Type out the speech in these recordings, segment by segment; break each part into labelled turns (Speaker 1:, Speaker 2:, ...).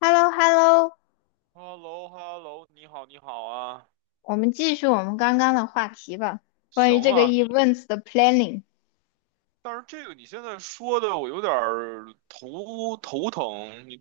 Speaker 1: h e l l o h e l l o
Speaker 2: h e l l o h e l l o 你好，你好啊，
Speaker 1: 我们继续我们刚刚的话题吧，关于
Speaker 2: 行
Speaker 1: 这个
Speaker 2: 啊。
Speaker 1: events 的 planning，
Speaker 2: 但是这个你现在说的，我有点儿头疼，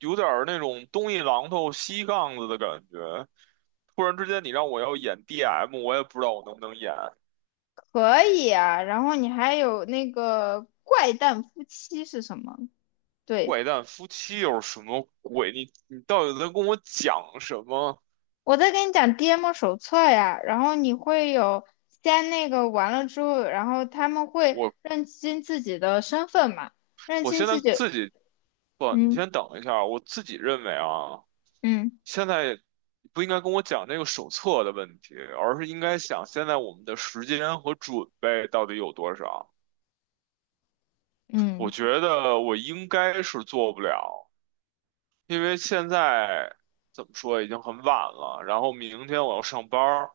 Speaker 2: 有点儿那种东一榔头西杠子的感觉。突然之间，你让我要演 DM，我也不知道我能不能演。
Speaker 1: 可以啊。然后你还有那个怪诞夫妻是什么？对，
Speaker 2: 怪诞夫妻又是什么鬼？你到底在跟我讲什么？
Speaker 1: 我在跟你讲 DM 手册呀，然后你会有先那个完了之后，然后他们会
Speaker 2: 我
Speaker 1: 认清自己的身份嘛，认
Speaker 2: 我
Speaker 1: 清
Speaker 2: 现
Speaker 1: 自
Speaker 2: 在
Speaker 1: 己，
Speaker 2: 自己不，你
Speaker 1: 嗯
Speaker 2: 先等一下，我自己认为啊。
Speaker 1: 嗯
Speaker 2: 现在不应该跟我讲那个手册的问题，而是应该想现在我们的时间和准备到底有多少。我
Speaker 1: 嗯
Speaker 2: 觉得我应该是做不了，因为现在怎么说已经很晚了，然后明天我要上班儿，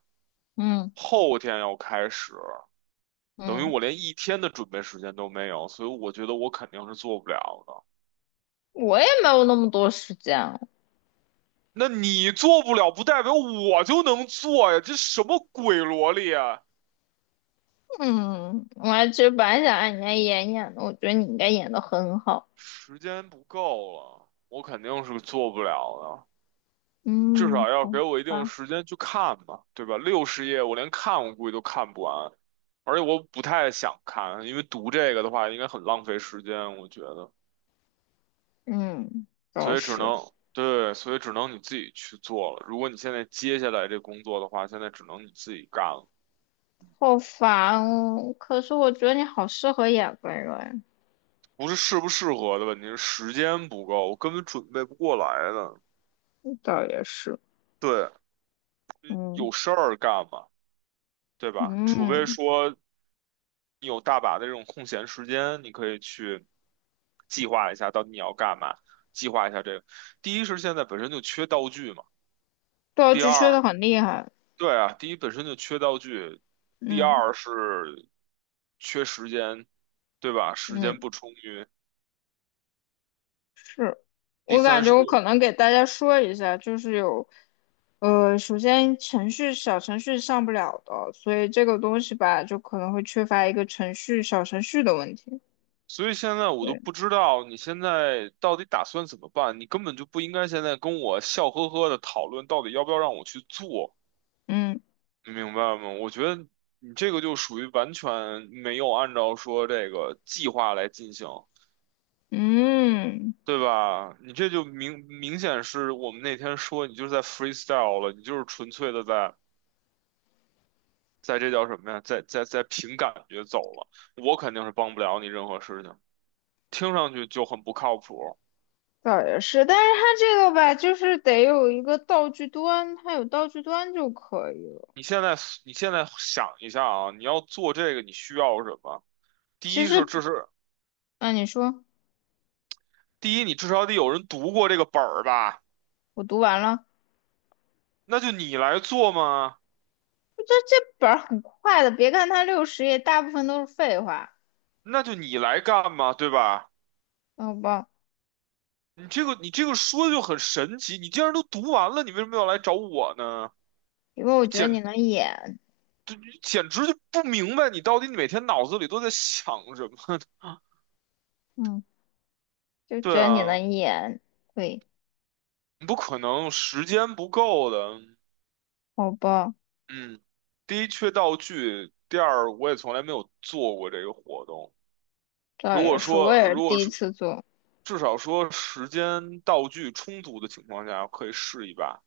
Speaker 1: 嗯
Speaker 2: 后天要开始，等于
Speaker 1: 嗯，
Speaker 2: 我连一天的准备时间都没有，所以我觉得我肯定是做不了的。
Speaker 1: 我也没有那么多时间，
Speaker 2: 那你做不了，不代表我就能做呀，这什么鬼逻辑啊！
Speaker 1: 嗯，我还其实本来想让你家演演的，我觉得你应该演的很好。
Speaker 2: 时间不够了，我肯定是做不了的。至
Speaker 1: 嗯，
Speaker 2: 少要
Speaker 1: 好
Speaker 2: 给我一定
Speaker 1: 吧，
Speaker 2: 时间去看吧，对吧？六十页我连看我估计都看不完，而且我不太想看，因为读这个的话应该很浪费时间，我觉得。
Speaker 1: 嗯，倒
Speaker 2: 所以只
Speaker 1: 是
Speaker 2: 能，对，所以只能你自己去做了。如果你现在接下来这工作的话，现在只能你自己干了，
Speaker 1: 好烦哦。可是我觉得你好适合演温软，
Speaker 2: 不是适不适合的问题，是时间不够，我根本准备不过来的。
Speaker 1: 倒也是。
Speaker 2: 对，有
Speaker 1: 嗯
Speaker 2: 事儿干嘛，对吧？除非
Speaker 1: 嗯，
Speaker 2: 说你有大把的这种空闲时间，你可以去计划一下到底你要干嘛，计划一下这个。第一是现在本身就缺道具嘛，
Speaker 1: 道
Speaker 2: 第
Speaker 1: 具
Speaker 2: 二，
Speaker 1: 吹的很厉害。
Speaker 2: 对啊，第一本身就缺道具，第
Speaker 1: 嗯
Speaker 2: 二是缺时间，对吧？时间
Speaker 1: 嗯，
Speaker 2: 不充裕，
Speaker 1: 是
Speaker 2: 第
Speaker 1: 我感
Speaker 2: 三是
Speaker 1: 觉
Speaker 2: 我，
Speaker 1: 我可能给大家说一下，就是有。首先程序小程序上不了的，所以这个东西吧，就可能会缺乏一个程序小程序的问题。
Speaker 2: 所以现在我都
Speaker 1: 对。
Speaker 2: 不知道你现在到底打算怎么办，你根本就不应该现在跟我笑呵呵的讨论到底要不要让我去做。
Speaker 1: 嗯
Speaker 2: 你明白吗？我觉得你这个就属于完全没有按照说这个计划来进行，
Speaker 1: 嗯，
Speaker 2: 对吧？你这就明明显是我们那天说你就是在 freestyle 了，你就是纯粹的在在这叫什么呀？在在在凭感觉走了。我肯定是帮不了你任何事情，听上去就很不靠谱。
Speaker 1: 倒也是，但是它这个吧，就是得有一个道具端，它有道具端就可以了。
Speaker 2: 你现在你现在想一下啊，你要做这个你需要什么？第
Speaker 1: 其
Speaker 2: 一是
Speaker 1: 实，
Speaker 2: 这是
Speaker 1: 啊，你说
Speaker 2: 第一，你至少得有人读过这个本儿吧？
Speaker 1: 我读完了，
Speaker 2: 那就你来做嘛。
Speaker 1: 这本儿很快的，别看它60页，大部分都是废话，
Speaker 2: 那就你来干嘛，对吧？
Speaker 1: 好吧？
Speaker 2: 你这个说的就很神奇，你既然都读完了，你为什么要来找我呢？
Speaker 1: 因为我
Speaker 2: 你
Speaker 1: 觉得你
Speaker 2: 简
Speaker 1: 能演，
Speaker 2: 就，简直就不明白你到底每天脑子里都在想什么呢。
Speaker 1: 嗯，就
Speaker 2: 对
Speaker 1: 觉得你
Speaker 2: 啊，
Speaker 1: 能演，对，
Speaker 2: 不可能，时间不够的。
Speaker 1: 好吧？
Speaker 2: 嗯，第一缺道具，第二我也从来没有做过这个活动。
Speaker 1: 倒
Speaker 2: 如果
Speaker 1: 也是，我
Speaker 2: 说
Speaker 1: 也是
Speaker 2: 如果
Speaker 1: 第一
Speaker 2: 说
Speaker 1: 次做，
Speaker 2: 至少说时间道具充足的情况下，可以试一把。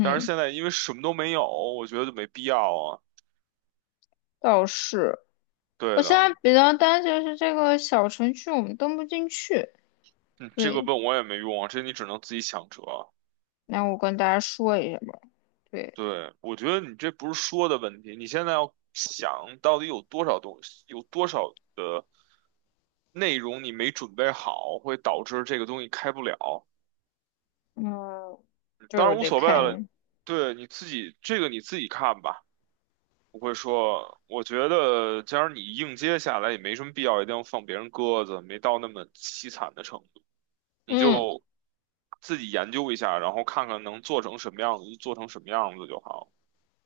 Speaker 2: 但是现在因为什么都没有，我觉得就没必要啊。
Speaker 1: 倒是，我
Speaker 2: 对
Speaker 1: 现
Speaker 2: 的，
Speaker 1: 在比较担心的是这个小程序我们登不进去，
Speaker 2: 嗯，这个
Speaker 1: 对。
Speaker 2: 问我也没用啊，这你只能自己想辙啊。
Speaker 1: 那我跟大家说一下吧。对，
Speaker 2: 对，我觉得你这不是说的问题，你现在要想到底有多少东西，有多少的内容你没准备好，会导致这个东西开不了。
Speaker 1: 嗯，对，
Speaker 2: 当
Speaker 1: 我
Speaker 2: 然无
Speaker 1: 得
Speaker 2: 所谓
Speaker 1: 看一
Speaker 2: 了，
Speaker 1: 眼。
Speaker 2: 对，你自己看吧。不会说，我觉得既然你硬接下来也没什么必要，一定要放别人鸽子，没到那么凄惨的程度。你
Speaker 1: 嗯，
Speaker 2: 就自己研究一下，然后看看能做成什么样子，就做成什么样子就好。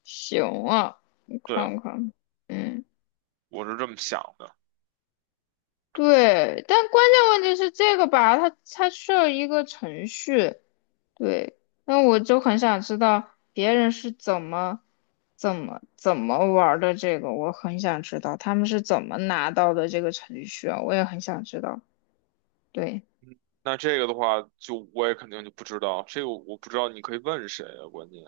Speaker 1: 行啊，我
Speaker 2: 对，
Speaker 1: 看看。嗯，
Speaker 2: 我是这么想的。
Speaker 1: 对，但关键问题是这个吧，它需要一个程序。对，那我就很想知道别人是怎么玩儿的这个，我很想知道他们是怎么拿到的这个程序啊，我也很想知道。对，
Speaker 2: 那这个的话，就我也肯定就不知道，这个我不知道，你可以问谁啊？关键，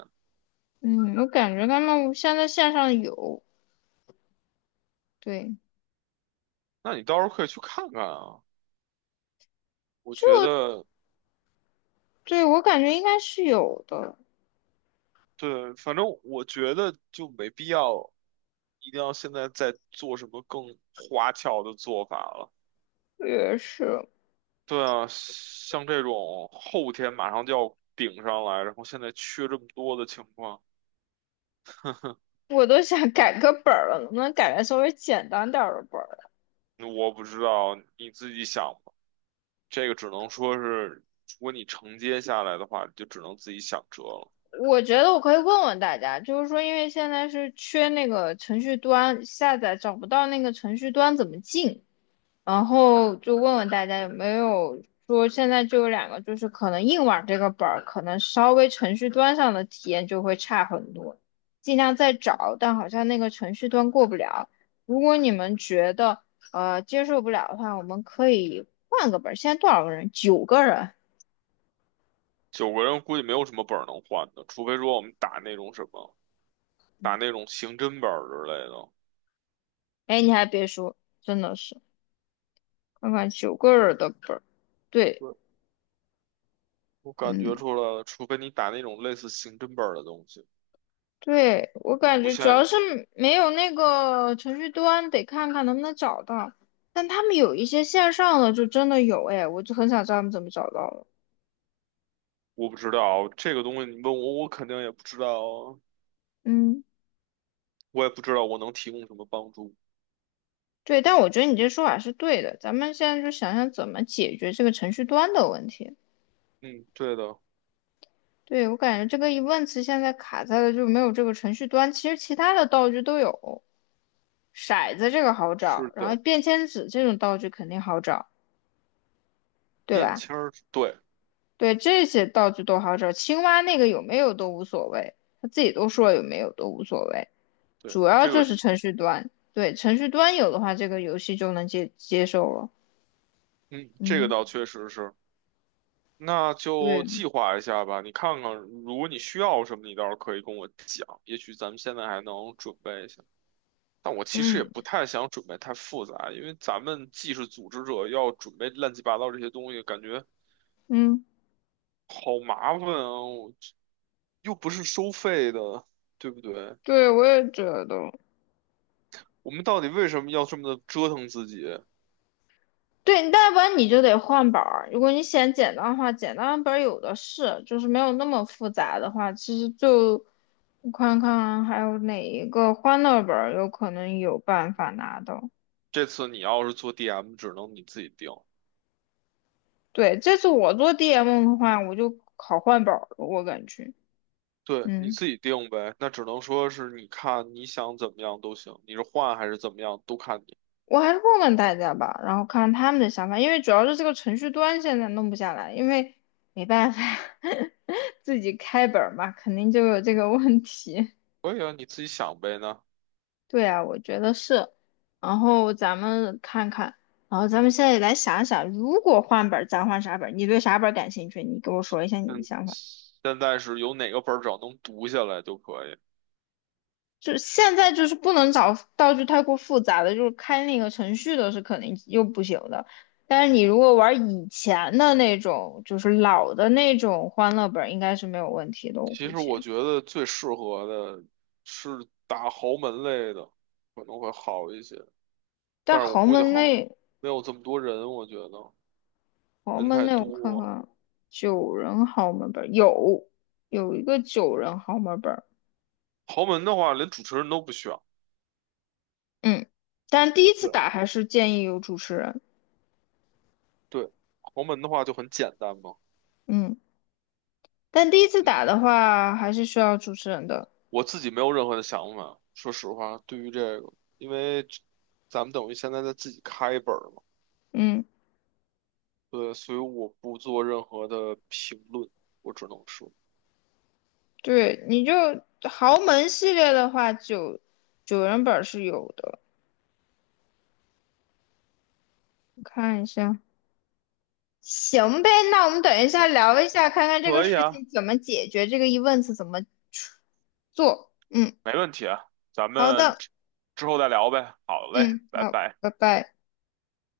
Speaker 1: 嗯，我感觉他们现在线上有，对。
Speaker 2: 那你到时候可以去看看啊。我觉得，
Speaker 1: 对，我感觉应该是有的，
Speaker 2: 对，反正我觉得就没必要，一定要现在再做什么更花俏的做法了。
Speaker 1: 也是，
Speaker 2: 对啊，像这种后天马上就要顶上来，然后现在缺这么多的情况。
Speaker 1: 我都想改个本儿了，能不能改个稍微简单点儿的本儿？
Speaker 2: 我不知道，你自己想吧。这个只能说是，如果你承接下来的话，就只能自己想辙了。
Speaker 1: 我觉得我可以问问大家，就是说，因为现在是缺那个程序端，下载找不到那个程序端怎么进，然后就问问大家有没有说现在就有两个，就是可能硬网这个本儿，可能稍微程序端上的体验就会差很多，尽量再找，但好像那个程序端过不了。如果你们觉得接受不了的话，我们可以换个本儿。现在多少个人？九个人。
Speaker 2: 九个人估计没有什么本儿能换的，除非说我们打那种什么，打那种刑侦本儿之类的。
Speaker 1: 哎，你还别说，真的是看看九个人的本儿，对，
Speaker 2: 对，我感觉
Speaker 1: 嗯。
Speaker 2: 出来了，除非你打那种类似刑侦本儿的东西，
Speaker 1: 对，我感
Speaker 2: 不
Speaker 1: 觉主
Speaker 2: 限
Speaker 1: 要
Speaker 2: 人。
Speaker 1: 是没有那个程序端，得看看能不能找到。但他们有一些线上的就真的有，哎，我就很想知道他们怎么找到了。
Speaker 2: 我不知道这个东西，你问我，我肯定也不知道啊，
Speaker 1: 嗯，
Speaker 2: 我也不知道我能提供什么帮助。
Speaker 1: 对，但我觉得你这说法是对的，咱们现在就想想怎么解决这个程序端的问题。
Speaker 2: 嗯，对的，
Speaker 1: 对，我感觉这个疑问词现在卡在了就没有这个程序端，其实其他的道具都有，骰子这个好
Speaker 2: 是
Speaker 1: 找，然后
Speaker 2: 的，
Speaker 1: 便签纸这种道具肯定好找，对
Speaker 2: 便
Speaker 1: 吧？
Speaker 2: 签儿，对
Speaker 1: 对，这些道具都好找，青蛙那个有没有都无所谓，他自己都说有没有都无所谓，
Speaker 2: 对，
Speaker 1: 主要
Speaker 2: 这个，
Speaker 1: 就是程序端，对，程序端有的话，这个游戏就能接受了。
Speaker 2: 嗯，这个
Speaker 1: 嗯，
Speaker 2: 倒确实是。那就
Speaker 1: 对，
Speaker 2: 计划一下吧。你看看，如果你需要什么，你倒是可以跟我讲，也许咱们现在还能准备一下。但我其实也
Speaker 1: 嗯
Speaker 2: 不太想准备太复杂，因为咱们既是组织者，要准备乱七八糟这些东西，感觉
Speaker 1: 嗯，
Speaker 2: 好麻烦啊！我又不是收费的，对不对？
Speaker 1: 对，我也觉得，
Speaker 2: 我们到底为什么要这么的折腾自己？
Speaker 1: 对，要不然你就得换本儿。如果你嫌简单的话，简单的本儿有的是，就是没有那么复杂的话，其实就我看看还有哪一个欢乐本儿有可能有办法拿到。
Speaker 2: 这次你要是做 DM，只能你自己定。
Speaker 1: 对，这次我做 DM 的话，我就考换本儿了，我感觉，
Speaker 2: 对，你
Speaker 1: 嗯，
Speaker 2: 自己定呗。那只能说是你看你想怎么样都行，你是换还是怎么样都看你。
Speaker 1: 我还是问问大家吧，然后看看他们的想法，因为主要是这个程序端现在弄不下来，因为没办法，自己开本儿嘛，肯定就有这个问题。
Speaker 2: 可以啊，你自己想呗那
Speaker 1: 对啊，我觉得是。然后咱们看看，然后咱们现在来想想，如果换本儿，咱换啥本儿？你对啥本儿感兴趣？你给我说一下你的
Speaker 2: 嗯，
Speaker 1: 想法。
Speaker 2: 现在是有哪个本儿只要能读下来就可以。
Speaker 1: 就是现在就是不能找道具太过复杂的，就是开那个程序的是肯定又不行的。但是你如果玩以前的那种，就是老的那种欢乐本，应该是没有问题的，我
Speaker 2: 其
Speaker 1: 估
Speaker 2: 实我
Speaker 1: 计。
Speaker 2: 觉得最适合的是打豪门类的，可能会好一些。
Speaker 1: 但
Speaker 2: 但是我
Speaker 1: 豪
Speaker 2: 估计
Speaker 1: 门
Speaker 2: 好
Speaker 1: 那
Speaker 2: 没有这么多人，我觉得
Speaker 1: 豪
Speaker 2: 人
Speaker 1: 门
Speaker 2: 太
Speaker 1: 那，我看
Speaker 2: 多。
Speaker 1: 看，九人豪门本有一个九人豪门本，
Speaker 2: 豪门的话，连主持人都不选。
Speaker 1: 嗯，但第一次
Speaker 2: 对，
Speaker 1: 打还是建议有主持人，
Speaker 2: 对，豪门的话就很简单嘛。
Speaker 1: 嗯，但第一次打
Speaker 2: 嗯
Speaker 1: 的话还是需要主持人的，
Speaker 2: 我自己没有任何的想法，说实话，对于这个，因为这咱们等于现在在自己开一本儿嘛，
Speaker 1: 嗯。
Speaker 2: 对，所以我不做任何的评论，我只能说，
Speaker 1: 对，你就豪门系列的话，九人本是有的，我看一下。行呗，那我们等一下聊一下，看看这个
Speaker 2: 可以
Speaker 1: 事
Speaker 2: 啊，
Speaker 1: 情怎么解决，这个 events 怎么做。嗯，
Speaker 2: 没问题啊，咱
Speaker 1: 好
Speaker 2: 们
Speaker 1: 的，
Speaker 2: 之之后再聊呗。好嘞，
Speaker 1: 嗯，
Speaker 2: 拜
Speaker 1: 好，
Speaker 2: 拜。
Speaker 1: 拜拜。